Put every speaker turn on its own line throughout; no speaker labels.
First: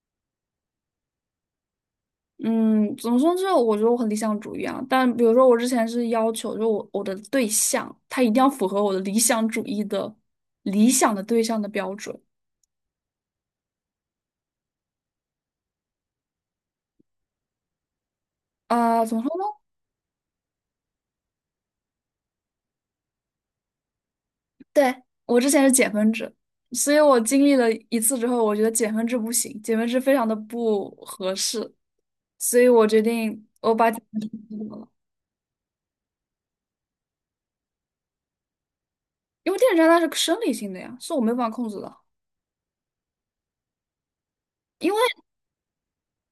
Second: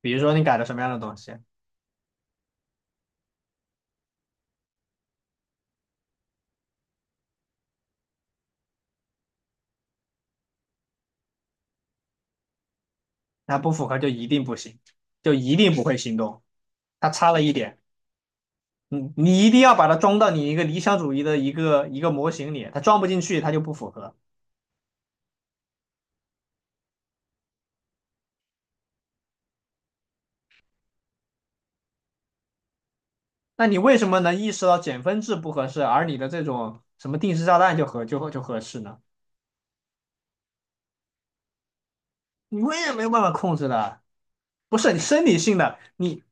比如说你改了什么样的东西，
嗯，怎么说呢？就我觉得我很理想主义啊，但比如说我之前是要求，就我的对象他一定要符合我的理想主义的理想的对象的标准
它不符合就一定不行，就一定不会行动。它差了一点，
啊、
你
怎么说呢？
你一定要把它装到你一个理想主义的一个模型里，它装不进去，它就不符合。
对，我之前是减分制，所以我经历了一次之后，我觉得减分制不行，减分制非常的不合适，所以我决定
那
我
你
把
为
减
什么
分制
能
去
意识
掉
到
了，
减分制不合适，而你的这种什么定时炸弹就合适呢？
因为电子障碍是生理性的呀，是我没有办法控制的，
你我也没有办法控制的，不是
因
你
为
生理性的。你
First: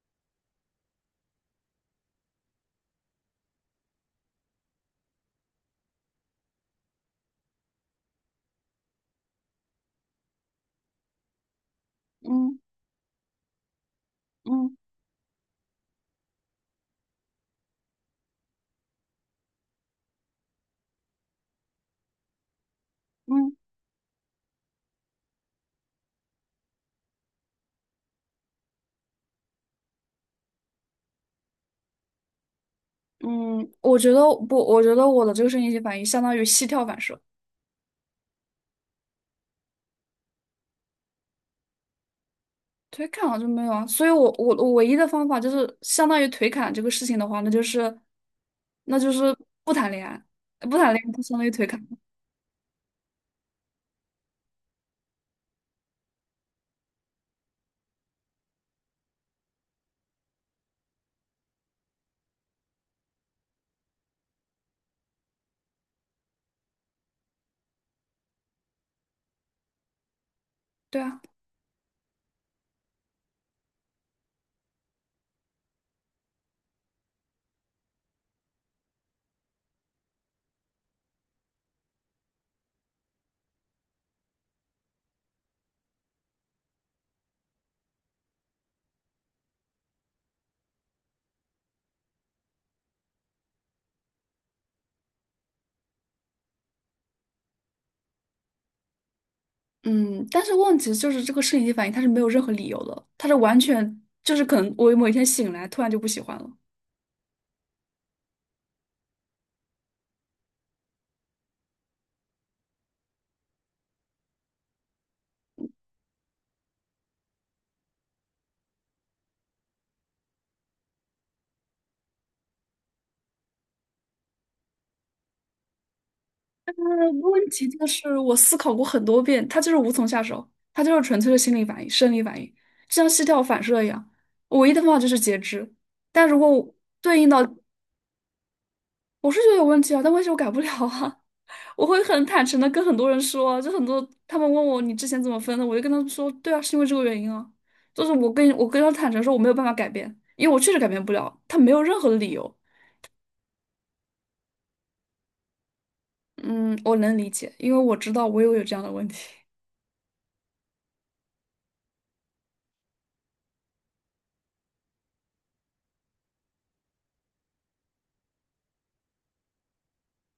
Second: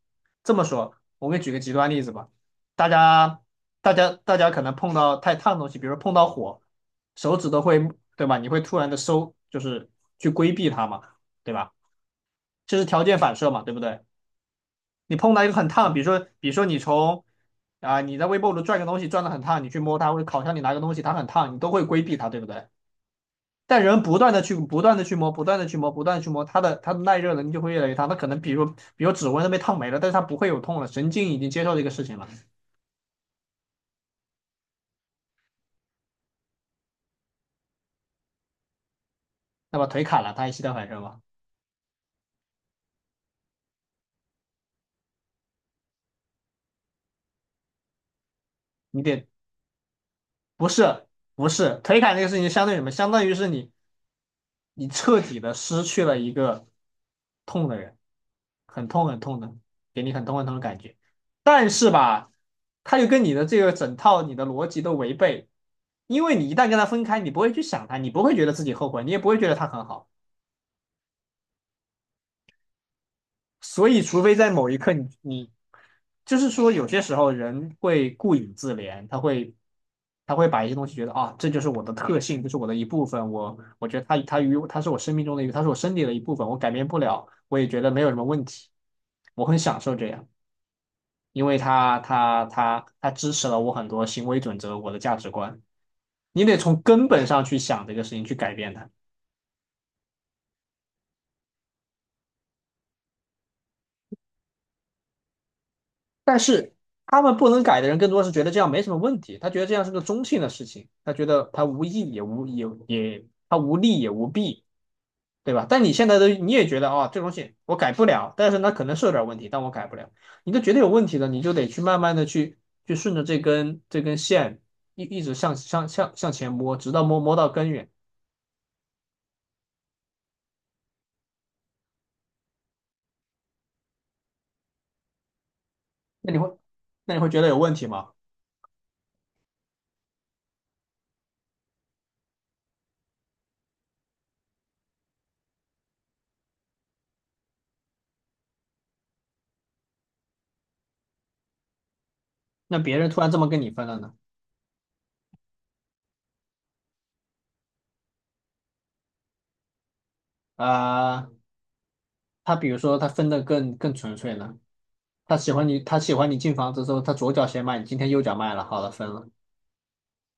这么说，我给你举个极端例子吧。大家，大家可能碰到太烫的东西，比如说碰到火，手指都会，对吧？你会突然的收，就是去规避它嘛，对吧？
嗯
这是条件反射嘛，对不对？
嗯
你碰到一个很烫，比如说，比如说你从你在微波炉转个东西，转的很烫，你去摸它，或者烤箱里拿个东西，它很烫，你都会规避它，对不对？
嗯。
但人不断的去摸，不断的去摸，不断的去摸，它的耐热能力就会越来越大。它可能比如指纹都被烫没了，但是它不会有痛了，神经已经接受这个事情了。
嗯，我觉得不，我觉得我的这个声音性反应相当于膝跳反射，
那么腿砍了，它还膝盖反射吗？
腿砍了就没有啊。所以我唯一的方法就是相当于腿砍这个事情的话，那就是那
你
就
得
是不谈恋爱，
不
不谈
是
恋爱就相当
不
于腿
是
砍。
腿砍这个事情，相当于什么？相当于是你彻底的失去了一个痛的人，很痛很痛的，给你很痛很痛的感觉。但是吧，他又跟你的这个整套你的逻辑都违背，因为你一旦跟他分开，你不会去想他，你不会觉得自己后悔，你也不会觉得他很好。
对啊，
所以，除非在某一刻你就是说，有些时候人会顾影自怜，他会把一些东西觉得啊，这就是我的特性，这是我的一部分。我觉得他是我生命中的一个，他是我身体的一部分，我改变不了，我也觉得没有什么问题。我很享受这样，因为他支持了我很多行为准则，我的价值观。你得从根本上去想这个事情，去改变它。
嗯，但是问题就是这个摄影机反应它是没有任何理由的，它是完全就是可能我某一天醒来突然就不喜欢
但
了。
是他们不能改的人，更多是觉得这样没什么问题，他觉得这样是个中性的事情，他觉得他无益也他无利也无弊，对吧？但你现在都你也觉得哦这东西我改不了，但是那可能是有点问题，但我改不了，你都觉得有问题了，你就得去慢慢的去去顺着这根线一直向前摸，直到摸
问
到
题
根
就
源，
是我思考过很多遍，它就是无从下手，它就是纯粹的心理反应、生理反应，就像膝跳反射一样。我唯一的方法就是截肢，但
那你
如果
会
我
那你
对
会
应
觉
到
得有问题吗？
我是觉得有问题啊，但问题我改不了啊，我会很坦诚的跟很多人说啊，就很多他们问我你之前怎么分的，我就跟他们说，对啊，是因为这个原因啊，就是我跟他坦诚说我没有办法改变，因为我确实改变不了，他没有任何的理由。
那别人突然这么跟你分了呢？
嗯，我能理解，因为我知道我也有这样的问题。
啊、他比如说他分的更纯粹呢？他喜欢你，他喜欢你进房子之后，他左脚先卖你，今天右脚卖了，好了，分了。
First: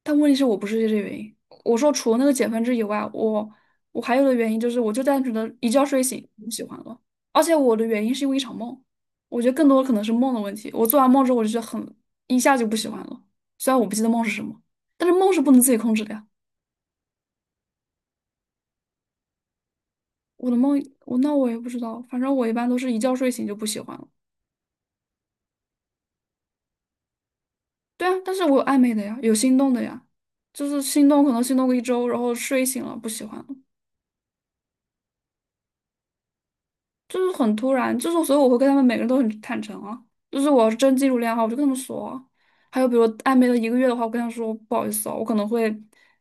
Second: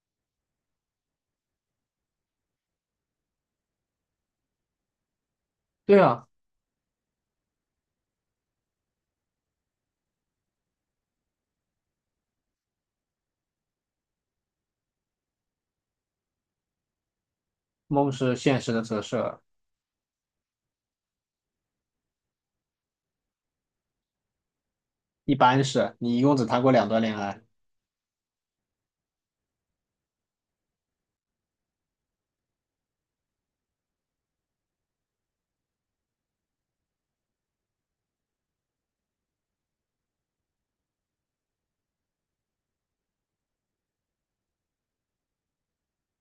但问题是我不是这个原因。我说除了那个减分制以外，我还有的原因就是，我就单纯的一觉
对
睡
啊，
醒不喜欢了，而且我的原因是因为一场梦。我觉得更多的可能是梦的问题。我做完梦之后，我就觉得一下就不喜欢了。虽然我不记得梦是什么，但是梦是不能自己控制的呀。
梦是现实的折射，
我的梦，那我也不知道，反正我一般都是一觉睡醒就不喜欢了。
一般是你一共只谈过两段恋爱，
对啊，但是我有暧昧的呀，有心动的呀，就是心动可能心动个一周，然后睡醒了不喜欢了。就是很突然，就是所以我会跟他们每个人都很坦诚啊。就是我要是真进入恋爱的话我就跟他们说啊。还有比如暧昧了一个月的话，我跟他说不好意思哦，我可能会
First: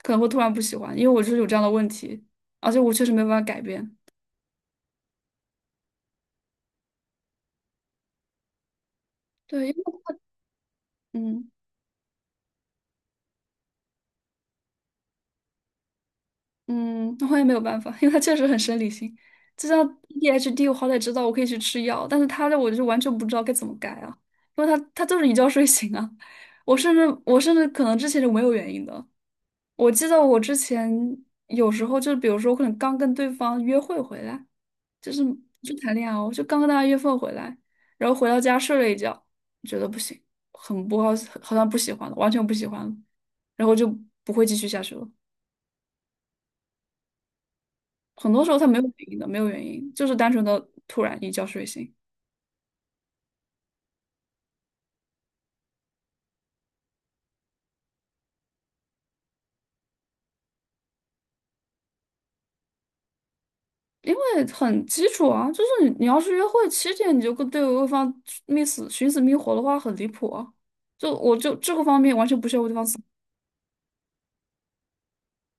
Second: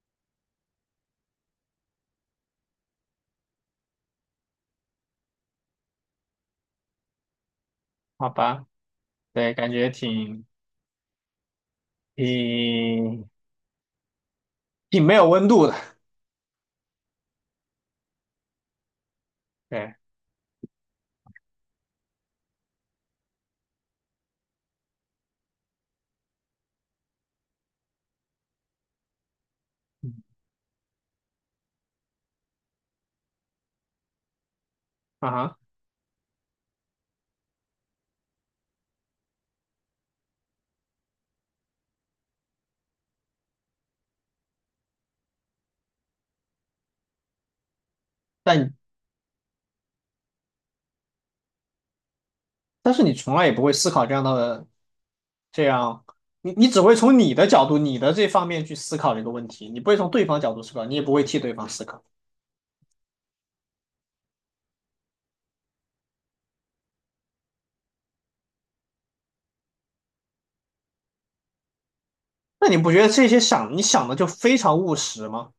可能会突然不喜欢，因为我就是有这样的问题，而且我确实没有办法改变。
好吧？对，
对，
感
因为
觉
他
挺
嗯
挺挺没有温度的，
嗯，那我也没有办法，因为他确实很生理性。就像
对，
ADHD，我好歹知道我可以去吃药，但是他的我就完全不知道该怎么改啊，因为他就是一觉睡醒啊。我甚至可能之前是没有原因的，我记得我
嗯
之前有时候就比如说，可能刚跟对方约会回来，就是
啊哈。
就谈恋爱哦，就刚跟大家约会回来，然后回到家睡了一觉，觉得不行，很不好，好像不喜欢了，完全不喜欢了，然后就不会继续下去了。很多时候他
但
没有原因的，没有原因，就是单纯的突然一觉睡醒。
但是你从来也不会思考这样的这样，你只会从你的角度、你的这方面去思考这个问题，你不会从对方角度思考，你也不会替对方思考。
因为很基础啊，就是你要是约会7天，你就跟对方觅死寻死觅活的话，很离谱啊。就我就这个方面完全不需要
那
为对
你
方
不觉得这些想你想的就非常务实吗？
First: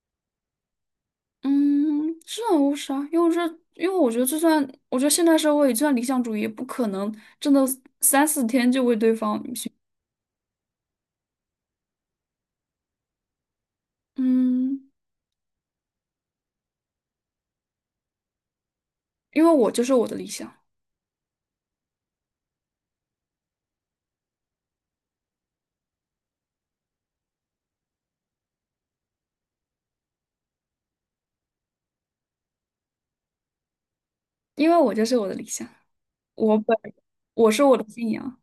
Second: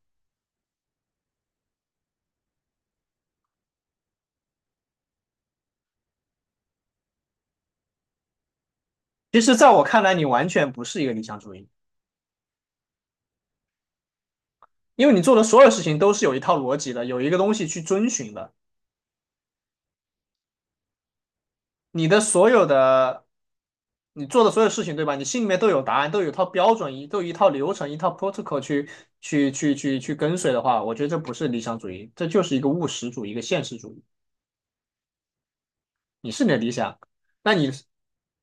嗯，这无啥，因为这，因为我觉得就算，我觉得现代社会就算理想主义，也不可能真的三四天就为对
其
方
实，在
去。
我看来，你完全不是一个理想主义，
嗯，
因为你做的所有事情都是有一套逻辑的，有一个东西去遵循的。
因为我就是我的理想，
你的所有的，你做的所有事情，对吧？你心里面都有答案，都有一套标准，都有一套流程，一套 protocol 去去跟随的话，我觉得这不是理想主义，这就是一个务实主义，一个现实主义。
因为我就是我的理想，
你是你的
我
理
本
想，
我
那
是
你
我的信仰。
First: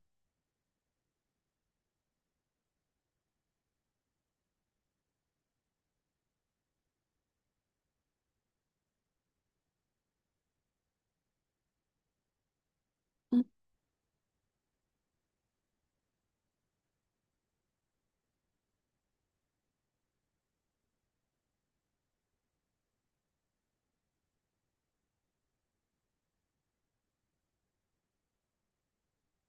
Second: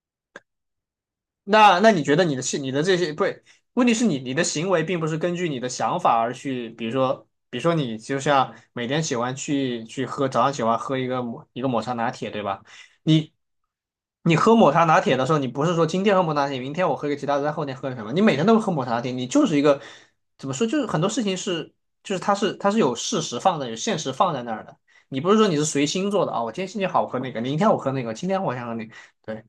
那你觉得你的你的这些不是？问题是你的行为并不是根据你的想法而去，比如说你就像每天喜欢去喝早上喜欢喝一个一个抹茶拿铁，对吧？你
嗯，
你喝抹茶拿铁的时候，你不是说今天喝抹茶拿铁，明天我喝个其他的，再后天喝个什么？你每天都喝抹茶拿铁，你就是一个怎么说？就是很多事情是就是它是有事实放在有现实放在那儿的，你不是说你是随心做的我今天心情好，我喝那个；明天我喝那个，今天我想喝那个。对。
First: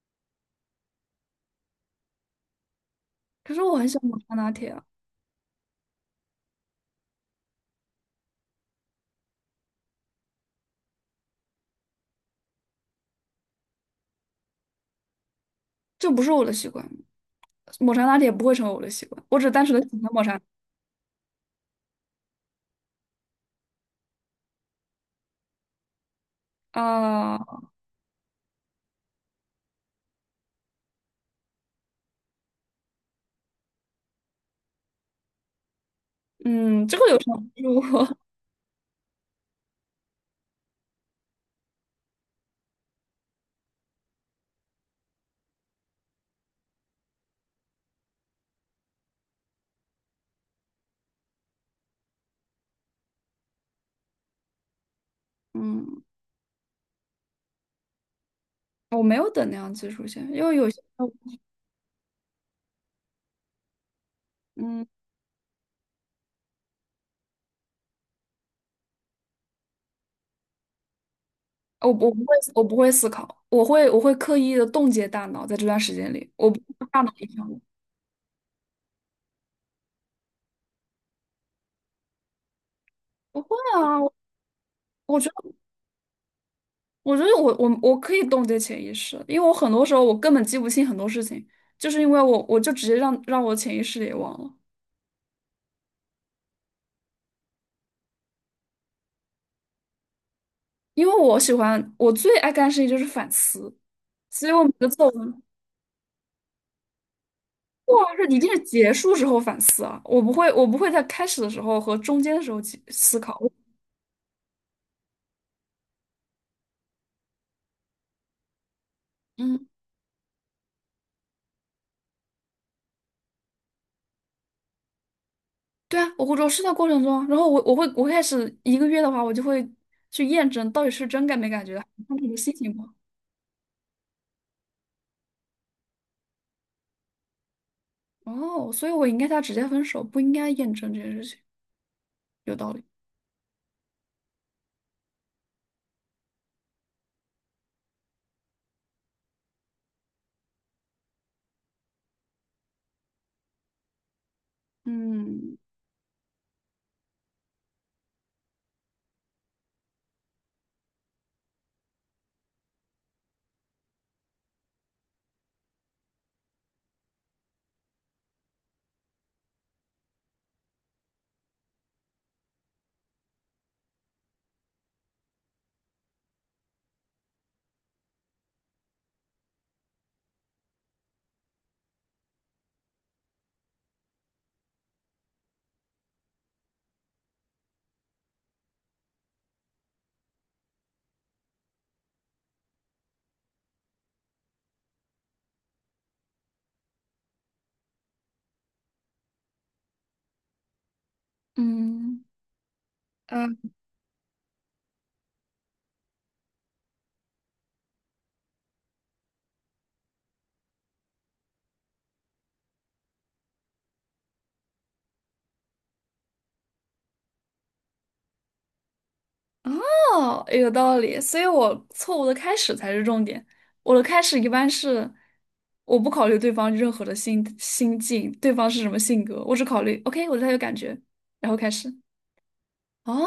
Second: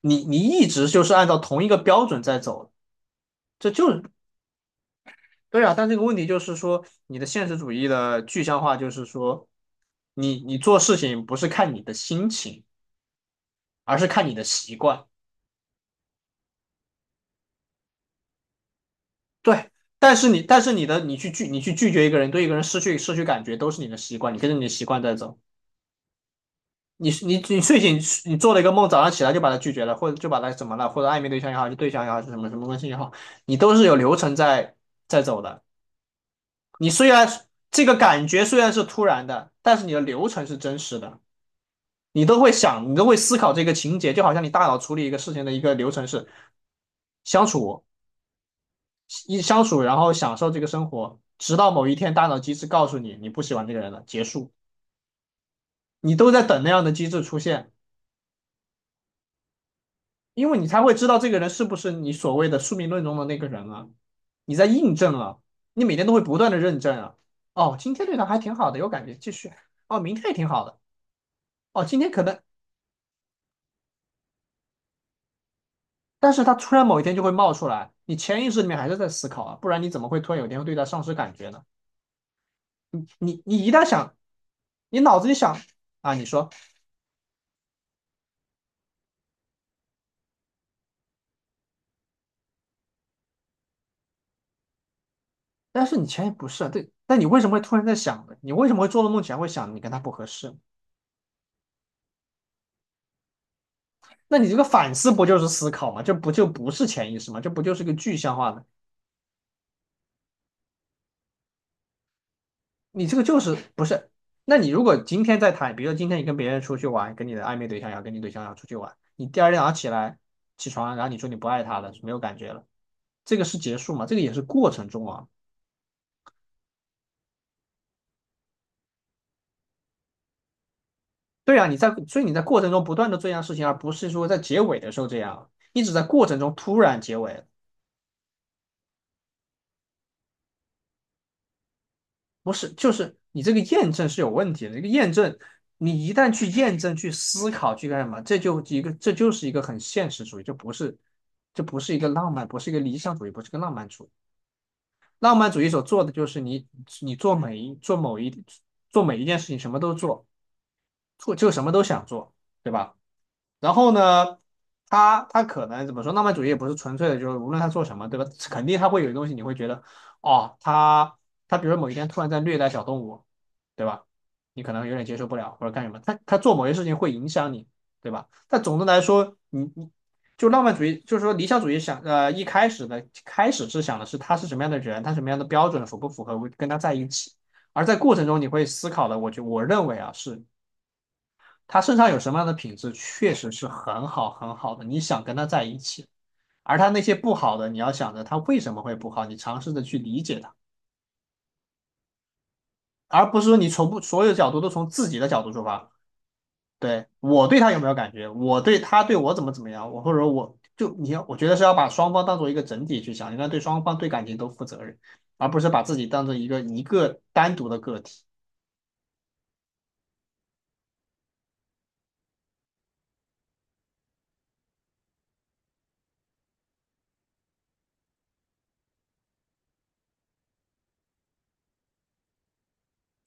你一直就是按照同一个标准在走，
可是
这
我很
就
喜
是
欢抹茶拿铁啊，
对啊。但这个问题就是说，你的现实主义的具象化就是说，你做事情不是看你的心情，而是看你的习惯。
这不是我的习惯，抹茶拿铁不会成为我的习惯，我只是单
对，
纯的喜欢抹茶
但是你的你去拒绝一个人，对一个人失去感觉，都是你的习惯，你跟着你的习惯在走。
啊、
你睡醒，你做了一个梦，早上起来就把他拒绝了，或者就把他怎么了，或者暧昧对象也好，就对象也好，是什么什么关系也好，你都是有流程在在走的。
嗯，
你
这个
虽
有
然
什么？
这个
我
感觉虽然是突然的，但是你的流程是真实的，你都会想，你都会思考这个情节，就好像你大脑处理一个事情的一个流程是相处相处，然后享受这个生活，直到某一天大脑机制告诉你你不喜欢这个人了，结束，
嗯，
你都在等那样的机制出现，
我没有等那样技术线，因
因
为
为你
有些
才会知道这个人是不是你所谓的宿命论中的那个人啊，你在
嗯。
印证啊，你每天都会不断的认证啊，哦，今天对他还挺好的，有感觉，继续，哦，明天也挺好的。哦，
我
今
不
天
我
可
不会，
能
我不会思考，我会刻意的冻结大脑，在这段时间里，
但是
我
他
不
突然
会
某
大
一
脑
天就
影
会
响
冒
我。
出来，你潜意识里面还是在思考啊，不然你怎么会突然有一天会对他丧失感觉呢？你
不
你
会
你一旦
啊，我
想，你脑
我
子
觉
里
得，
想啊，你说，
我觉得我可以冻结潜意识，因为我很多时候我根本记不清很多事情，就是因为我就直接让我潜意识也忘了。
但是你前也不是啊对，但你为什么会突然在想呢？你为什么会做了梦前会想你跟他不合适？
因为我喜欢我最爱干的事情就是反思，
那你
所以
这
我
个
每个
反
作
思不就
文，
是思考吗？这不就不是潜意识吗？这不就是个
哇，
具
是
象
一
化
定是
的？
结束之后反思啊，我不会在开始的时候和中间的时候记
你这
思
个就
考。
是不是？那你如果今天在谈，比如说今天你跟别人出去玩，跟你的暧昧对象跟你对象要出去玩，你第二天早
嗯。
上起来起床，然后你说你不爱他了，没有感觉了。这个是结束吗？这个也是过程中啊。
对啊，我是在过程中啊然后我开始一个月的话，我就会去验证到底是真感没
对
感
啊，
觉
你
的，
在，
看
所以
你
你
的
在
心
过程
情不
中
好。
不断的做一样事情，而不是说在结尾的时候这样，你只在过程中突然结尾，
哦，所以我应该他直接分手，不应该验证这件事情，
不
有
是，
道理。
就是你这个验证是有问题的。这个验证，你一旦去验证、去思考、去干什么，这就一个，这就是一个很现实主义，就不是，这不是一个浪漫，不是一个理想主义，不是一个浪漫主义。浪漫
嗯
主义所做的就是你，你做每一做某一做每一件事情，什么都做，做就什么都想做，对吧？然后呢，他可能怎么说？浪漫主义也不是纯粹的，就是无论他做什么，对吧？肯定他会有东西，你会觉得，哦，他比如说某一天突然在虐待小动物，对吧？你可能有点接受不了，或者干什么，他做某些事情会影响你，对吧？但总的来说，你就浪漫主义，就是说理想主义想，一开始的开始是想的是他是什么样的人，他什么样的标准符不符合跟他在一起，而在过程中你会思考的，我认为啊是。他身上有什么样的品质，确实是很好很好的，你想跟他在一起。而他那些不好的，你要想着他为什么会不好，你尝试着去理解他，
嗯
而不是说
嗯，
你从不所有角度都从自己的角度出发。对，我对他有没有感觉，我对他对我怎么怎么样，我或者我就你要，我觉得是要把双方当做一个整体去想，应该对双方对感情都负责任，而不是把自己当成一个单独的个体。
哦，有道理。所以我错误的开始才是重点。我的开始一般是我不考虑对方任何的心境，对方是什么性格，我只考虑 OK，我对他有感觉，然后开始。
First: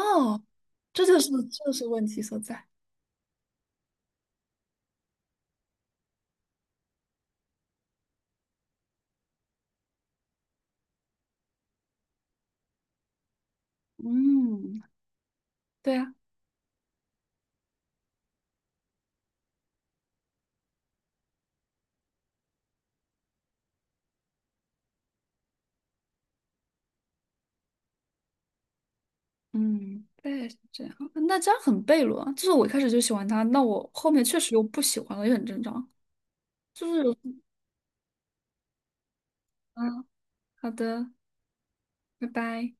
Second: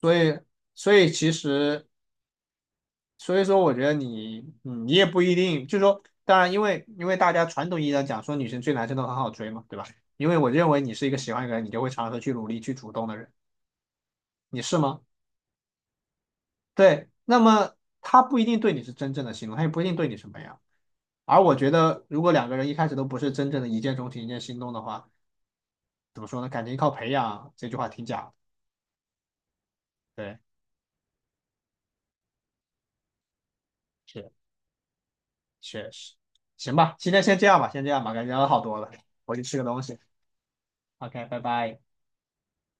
所以，所
这
以
就是
其
这就
实
是问题所在。
所以说，我觉得你，嗯，你也不一定，就是说，当然，因为大家传统意义上讲说女生追男生都很好追嘛，对吧？因为我认为你是一个喜欢一个人，你就会尝试去努力去主动的人，你是
嗯。
吗？
对啊，
对，那么他不一定对你是真正的心动，他也不一定对你什么样。而我觉得，如果两个人一开始都不是真正的一见钟情、一见心动的话，怎么说呢？感情靠培养这句话挺假的
嗯，
对，
对，是这样。那这样很悖论啊就是我一开始就喜欢他，那我后面
是
确实又不喜欢了，也很正
确
常。
实。行
就
吧，
是
今
有，
天先这样吧，先这样吧，感觉聊了好多了，我去吃个东西。
嗯，好的，
OK,拜拜。
拜拜。